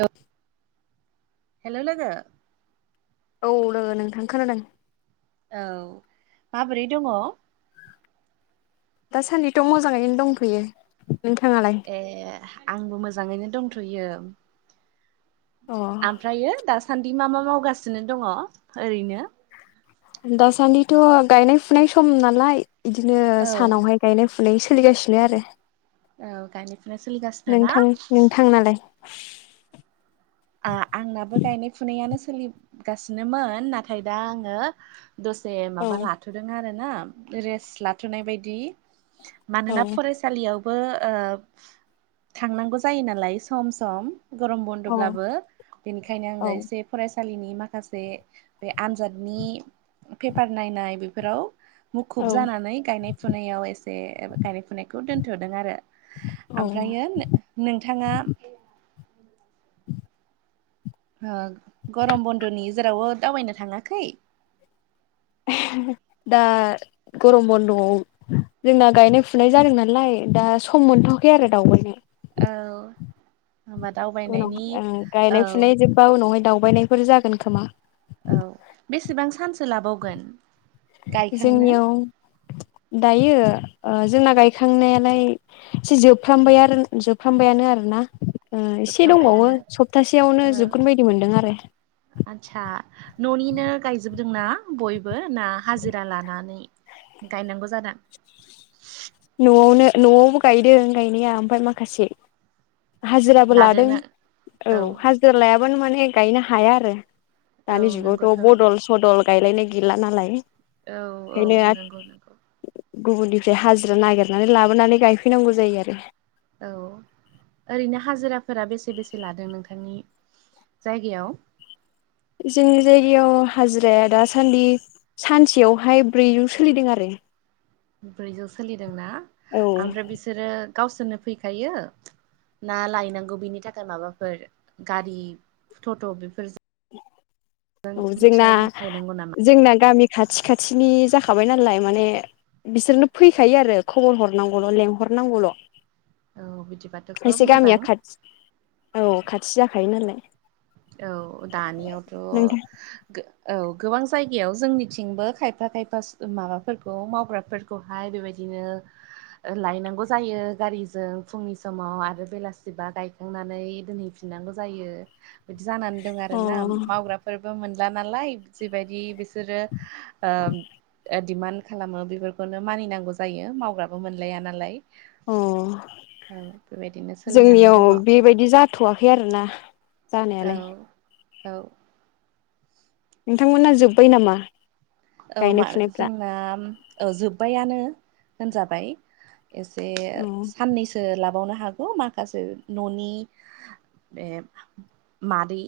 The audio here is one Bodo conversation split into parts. हेल हेल' लोगो औ लोगो नोंथां खोनादों औ माबोरै दङ' दासान्दिथ' मोजाङैनो दंथ'यो नोंथाङालाय ए आंबो मोजाङैनो दंथ'यो अ ओमफ्रायो दासान्दि मा मा मावगासिनो दङ' ओरैनो दासान्दिथ' गायनाय फुनाय सम नालाय बिदिनो औ औ सानावहाय गायनाय फुनाय सोलिगासिनो आरो गायनाय फुनाय सोलिगासिनो ना नोंथां नोंथां नालाय आ आंनाबो गायनाय फुनायानो सोलिगासिनोमोन नाथाय दा आङो दसे औ माबा लाथ'दों आरो ना रेस्ट लाथ'नाय बायदि औ मानोना फरायसा लियावबो ओ थांनांगौ जायो नालाय सम सम गरम बन्द औ लाबो बेनिखायनो आङो औ एसे फरायसालिनि माखासे बे आनजादनि पेपार नायनाय बिफोराव मुखुब औ जानानै गायनाय फुनायाव एसे गायनाय फुनायखौ दोनथ'दों आरो औ ओमफ्रायो नो- नोंथाङा [inaudible] ओ गरम बन्द'नि जेरावबो दावबायनो थाङाखै [inaudible] दा गरम बन्द'आव जोंना गायनाय फुनाय जादों नालाय दा सम मोनथ'वाखै आरो दावबायनो औ होनबा दावबायनायनि औ बा उनावहाय दावबायनायफोर जागोन खोमा औ बेसेबां सानसो लाबावगोन गायखांनो जोंनियाव दायो ओ जोंना गायखांनायालाय एसे जोबफ्रामबाय आरो जोबफ्रामबायानो आरना ओ एसे दंबावो जोबफ्रामबायानो सप्तासेयावनो जोबगोन बायदि मोनदों आरो आतसा न'निना गायजोबदोंना बयबो ना हाजिरा लानानै गायनांगौ जादों न'आवनो न'आवबो गायदों गायनाया ओमफ्राय माखासे हाजिराबो लादों लादेरनो औ हाजिरा लायाबानो माने गायनो हाया आरो औ दानि नंगौथ' जुगावथ' बदल सदल गायलायनाय गैला नालाय। औ औ ओंखायनो नंगौ नंगौ गुबुननिफ्राय हाजिरा नागिरनानै लाबोनानै गायफैनांगौ जायो आरो औ ओरैनो हाजिराफोरा बेसे बेसे लादों नोंथांनि जायगायाव जोंनि जायगायाव हाजिराया दासानदि सानसेयावहाय ब्रैजौ सोलिदों आरो ब्रैजौ सोलिदोंना औ ओमफ्राय बिसोरो गावसोरनो फैखायो ना लायनांगौ बेनि थाखाय माबाफोर गारि थट' बेफोरजों औ जोंना रिक्साजों लायनांगौ नामा जोंना गामि खाथि खाथिनि जाखाबाय नालाय माने बिसोरनो फैखायो आरो खबर हरनांगौल' लेंहरनांगौल' औ बिदिबाथ' खोब एसे गामिया मोजां खाथि औ खाथि जाखायो नालाय औ दानियावथ' नोंथां औ गोबां जायगायाव जोंनिथिंबो खायफा खायफा माबाफोरखौ मावग्रा फोरखौहाय बेबायदिनो लायनांगौ जायो गारिजों फुंनि समाव आरो बेलासिबा गाय बुंनानै दोनहैफिननांगौ जायो बिदि जानानै दं आरो अ ना मावग्राफोरबो मोनला नालाय जिबायदि बे बिसोरो ओ दिमान्ड खालामो बेफोरखौनो मानिनांगौ जायो मावग्राबो मोनलाया नालाय अ औ बेबायदिनो सोलिनानै जोंनियाव दङ बेबायदि जाद थ'वाखै आरो ना औ औ नोंथां मोनना जोब्बाय नामा औ गायनाय मा फुनायफ्रा जोंना जोबबायानो होनजाबाय एसे औ साननैसो लाबावनो हागौ माखासे न'नि बे मादै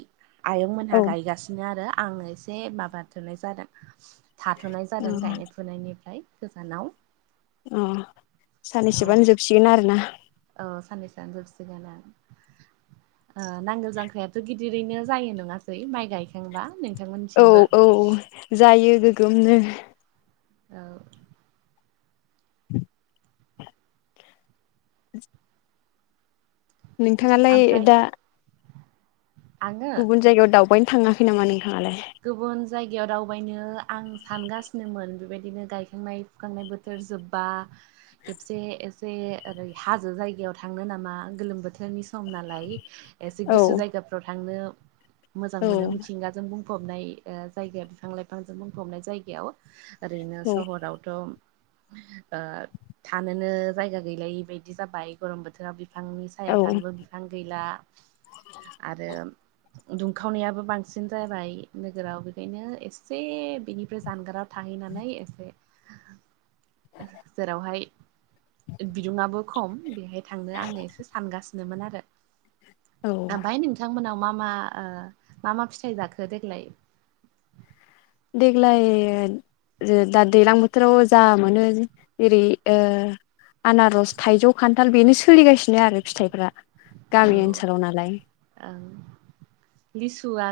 आयंमोनहा औ गायगासिनो आरो आङो एसे माबा थोनाय जादों थाथ'नाय अ जादों गायनाय फुनायनिफ्राय गोजानाव ओम औ साननैसोबानो जोबसिगोन आरोना औ साननैसोआवनो जोबसिगोन ना ओ नांगोल जांख्रायाथ' गिदिरैनो जायो नङासै माइ गायखांबा नों औ औ जायो गोगोमनो औ ओम [unintelligible] [unintelligible] नोंथाङालाय ओमफ्राय दा आङो गुबुन जायगायाव दावबायनो थाङाखै नामा नोंथाङालाय गुबुन जायगायाव दावबायनो आं सानगासिनोमोन बेबायदिनो गायखांनाय फोखांनाय बोथोर जोबबा खेबसे एसे ओरै हाजो जायगायाव थांनो नामा गोलोम बोथोरनि सम नालाय एसे औ गुसु जायगाफ्राव थांनो मोजां औ मोनो मिथिंगाजों बुं बुंफबनाय ओ जायगा बिफां लाइफांजों बुंफबनाय जायगायाव ओरैनो औ सहरावथ' ओ थानोनो जायगा गैलायि बायदि जाबाय गरम बोथोराव बे बिफांनि सायाव थानोबो बिफां गैला आरो दुंखावनायाबो बांसिन जाबाय नोगोराव बेखायनो एसे बेनिफ्राय जानगाराव थाहैनानै एसे जेरावहाय बिदुंआबो खम बेहाय थांनो आङो एसे सानगोन नो आरो औ ओमफ्राय नोंथांमोनाव मा मा ओ [unintelligible] मा मा फिथाइ जाखो देग्लाय देग्लाय दा दैज्लां बोथोराव जा मोनो जेरै आनारस थाइजौ खान्थाल बेनो सोलिगासिनो आरो फिथाइफ्रा गामि ओनसोलाव नालाय औ लिसुआ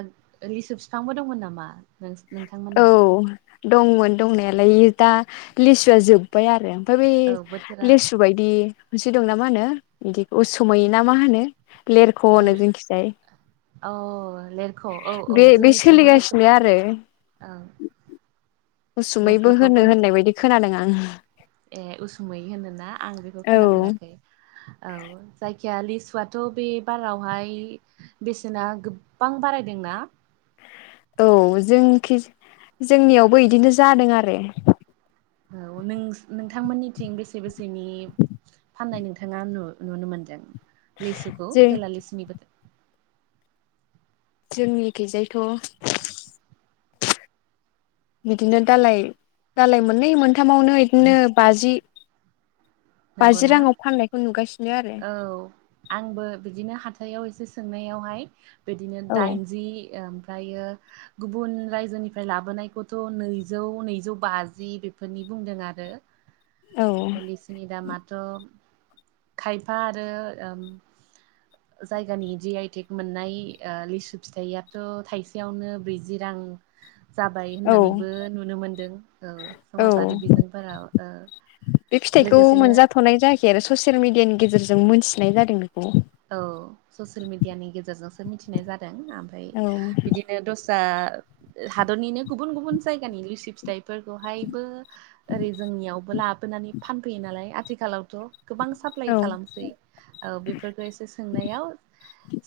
लिसु बिफांबो दंमोन नामा नों [unintelligible] नोंथांमोना औ दंमोन दंनायालाय दा लिसुआ जोब्बाय आरो ओमफ्राय बे औ बोथोरा लेसु बायदि मोनसे दंना मा होनो बिदि उसुमै ना मा होनो लेरख होनो बे जोंखिजाय [unintelligible] औ लेरख' औ औ बे बे जोंनिथिंबो सोलिगासिनो आरो लेरख'खोनो औ उसुमैबो लेरख'खौबो होनो होननाय बायदि खोनादों आं ए उसुमै होनो ना आं बेखौ औ खोनाफेराखै औ जायखिया लिसुआथ' बे बारावहाय बेसेना गोबां बारायदों ना औ जोंकि जोंनिआवबो इदिनो जादों आरो औ नों नोंथांमोननिथिं बेसे बेसेनि फाननाय नोंथां नोंथांआ नुनो मोनदों लिसुखौ जे जेला लिसुनि बोथोर जोंनिखैजायथ' [unintelligible] बिदिनो दालाय दालाय मोननै मोनथामावनो इदिनो बाजि नोंगौ बाजि ना राङाव फाननायखौ नुगासिनो आरो औ आंबो बिदिनो हाथायाव एसे सोंनायावहाय बिदिनो औ दाइनजि ओ आमफ्रायो हो गुबुन रायजोनिफ्राय लाबोनायखौथ' नैजौ नैजौ बाजि बेफोरनि बुंदों आरो दोनै जोंनि दामाथ' खायफा आरो उम जायगानि जि आइ टेक मोननाय ओ लिसु फिथाइआथ' थाइसेआवनो ब्रैजि रां जाबाय औ होननानैबो नुनो मोनदों ओ औ समाजारि बिजोंफोरा बे फिथाइखौ मोनजाथ'नाय जायाखै आरो ससियेल मिडिआनि गेजेरजों मोनथिनाय जादों बेखौ औ ससियेल मिडियानि गेजेरजोंसो मिथिनाय जादों आमफ्राय औ बिदि दस्रा हादोरनिनो गुबुन गुबुन जायगानि लुसि फिथाइफोरखौहायबो ओरै जोंनिआवबो लाबोनानै फानफैयो नालाय आथिखालावथ' गोबां साप्लाइ औ खालामसै औ बेफोरखौ एसे सोंनायाव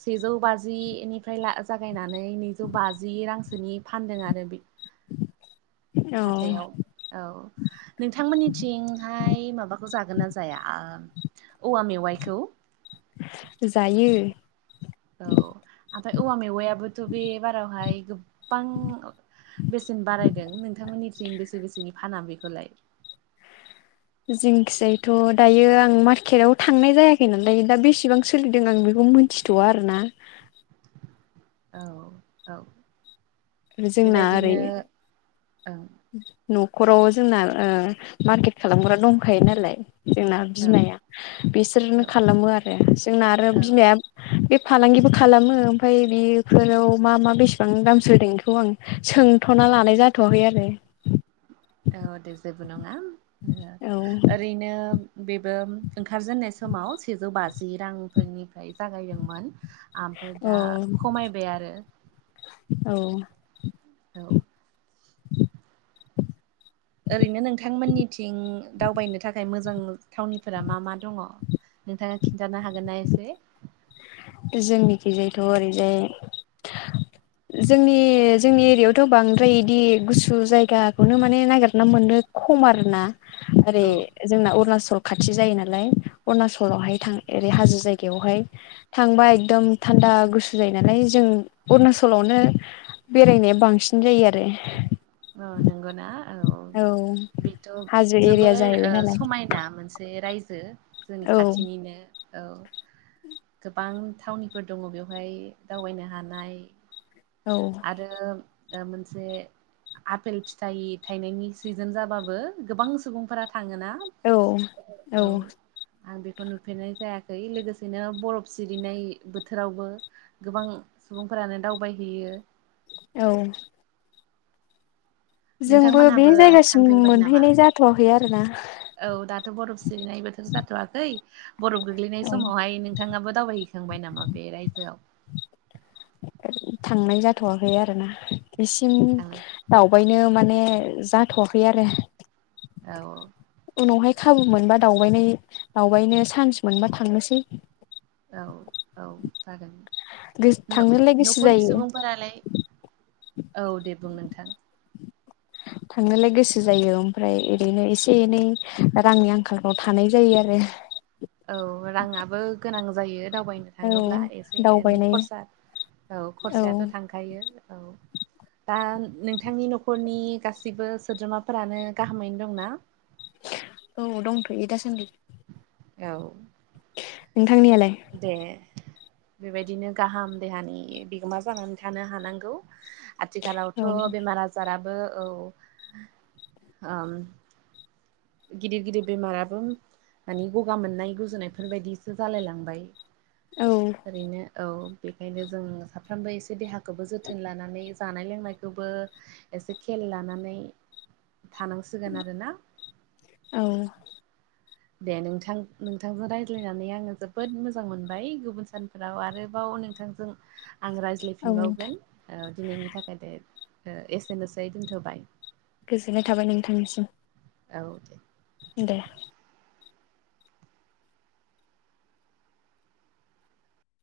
सेजौ बाजिनिफ्राय ला जागायनानै नैजौ बाजि रांसोनि फानदों आरो बे औ हाथाइआव औ नोंथांमोननिथिंहाय माबाखौ जागोन ना जाया ओ औवा मेवाइखौ जायो औ आमफाय औवा मेवायाबोथ' बे बारावहाय गोबां बेसेन बारायदों नोंथांमोनिथिं बेसे बेसेनि फाना बेखौलाय जिंखिजायथ' दायो आं मार्केट आव थांनाय जायाखै नालाय दा बेसेबां सोलिदों आं बेखौ मिथि थ'वा आरो ना औ औ जोंना ओरै बेबायदिनो औ न'खराव जोंना ओ मारकेट खालामग्रा दंखायो नालाय जोंना औ बिमाया बिसोरनो औ खालामो आरो जोंना आरो औ बिमाया बे फालांगिबो खालामो आमफ्राय बि बेफोराव मा मा बेसेबां दामसो होदों बेखौ आं सोंथ'ना लानाय जाथ'वाखै आरो ओ दे जेबो नङा औ ओरैनो बेबो ओंखारजेननाय समाव सेजौ बाजि रांफोरनि आमफाय जागायदोंमोन आमफाय औ दा खमायबाय आरो औ औ ओरैनो नोंथांमोनिथिं दावबायनो थाखाय मोजां थावनिफोरा मा मा दङ? नोंथांख खिन्थानो हागोन ना एसे जोंनिथिंजायथ' ओरैजाय [inaudible] जोंनि जोंनि एरियाआवथ' बांद्राय इदि गुसु जायगाखौनो माने नागिरना मोनो खम आरोना ओरै औ जोंना अरुनाचल खाथि जायो नालाय अरुणाचलावहाय थां ओरै हाजो जायगायावहाय थांबा एकदम थान्दा गुसु जायो नालाय जों अरुणाचलावनो बेरायनाया बांसिन जायो आरो ओ नंगौना औ बेथ' हाजो एरिया जोबोर ओ जाहैबाय समायना नालाय समायना मोनसे रायजो जोंनि औ खाथिनिनो औ गोबां थावनिफोर दङ बेवहाय दावबायनो हानाय औ आरो मोनसे आपेल फिथाइ थाइनायनि सिजोन जाबाबो गोबां सुबुंफोरा थाङोना औ औ आं बेखौ नुफेरनाय जायाखै लोगोसेनो बरफ सिरिनाय बोथोरावबो गोबां सुबुंफोरानो दावबायहैयो। औ जोंबो बे नोंथांमोनहाबो जायगासिम थांफेरबाय नामा? मोनहैनाय जाथ'वाखै आरोना औ दाथ' बरफ सिरिनाय बोथोर जाथ'वाखै बरफ गोग्लैनाय औ समावहाय नोंथाङाबो दावबायहैखांबाय नामा बे रायजोआव थांनाय जाथ'वाखै आरोना बिसिम थांनो दावबायनो माने जाथ'वाखै आरो औ उनावहाय खाबु मोनबा दावबायनाय दावबायनो चान्स मोनबा थांनोसै औ औ जागोन थांनोलाय गोसो न'खरनि जायो सुबुंफोरालाय औ दे बुं नोंथां थांनोलाय गोसो जायो ओमफ्राय ओरैनो एसे एनै रांनि आंखालफ्राव थानाय जायो आरो औ राङाबो गोनां जायो दावबायनो औ थाङोब्ला एसे एनै दावबायनाय खरसा औ खरसायाथ' थांखायो औ दा नोंथांनि न'खरनि गासिबो सोद्रोमाफोरानो गाहामैनो दंना औ दंथ'यो दासान्दि औ नोंथांनियालाय? दे बे बायदिनो गाहाम देहानि बिगोमा जानानै थानो हानांगौ। औ आथिखालावथ' बेमार आजाराबो औ गिदिर गिदिर बेमाराबो माने गगा मोननाय गुजुनायफोरबायायदिसो जालाय लांबाय औ ओरैनो औ बेखायनो जों साफ्रामबो एसे देहाखौबो जोथोन लानानै जानाय लोंनायखौबो एसे खेल लानानै थानांसिगोन आरो ना औ दे नोंथां नोंथांजों रायज्लायनानै आङो जोबोद मोजां मोनबाय गुबुन सान राव आरोबाव नोंथांजों आं औ रायलायफिनबावगोन दिनैनि थाखाय दे एसेनोसै दोनथ'बाय गोजोननाय थाबाय नोंथांनिसिम औ दे दे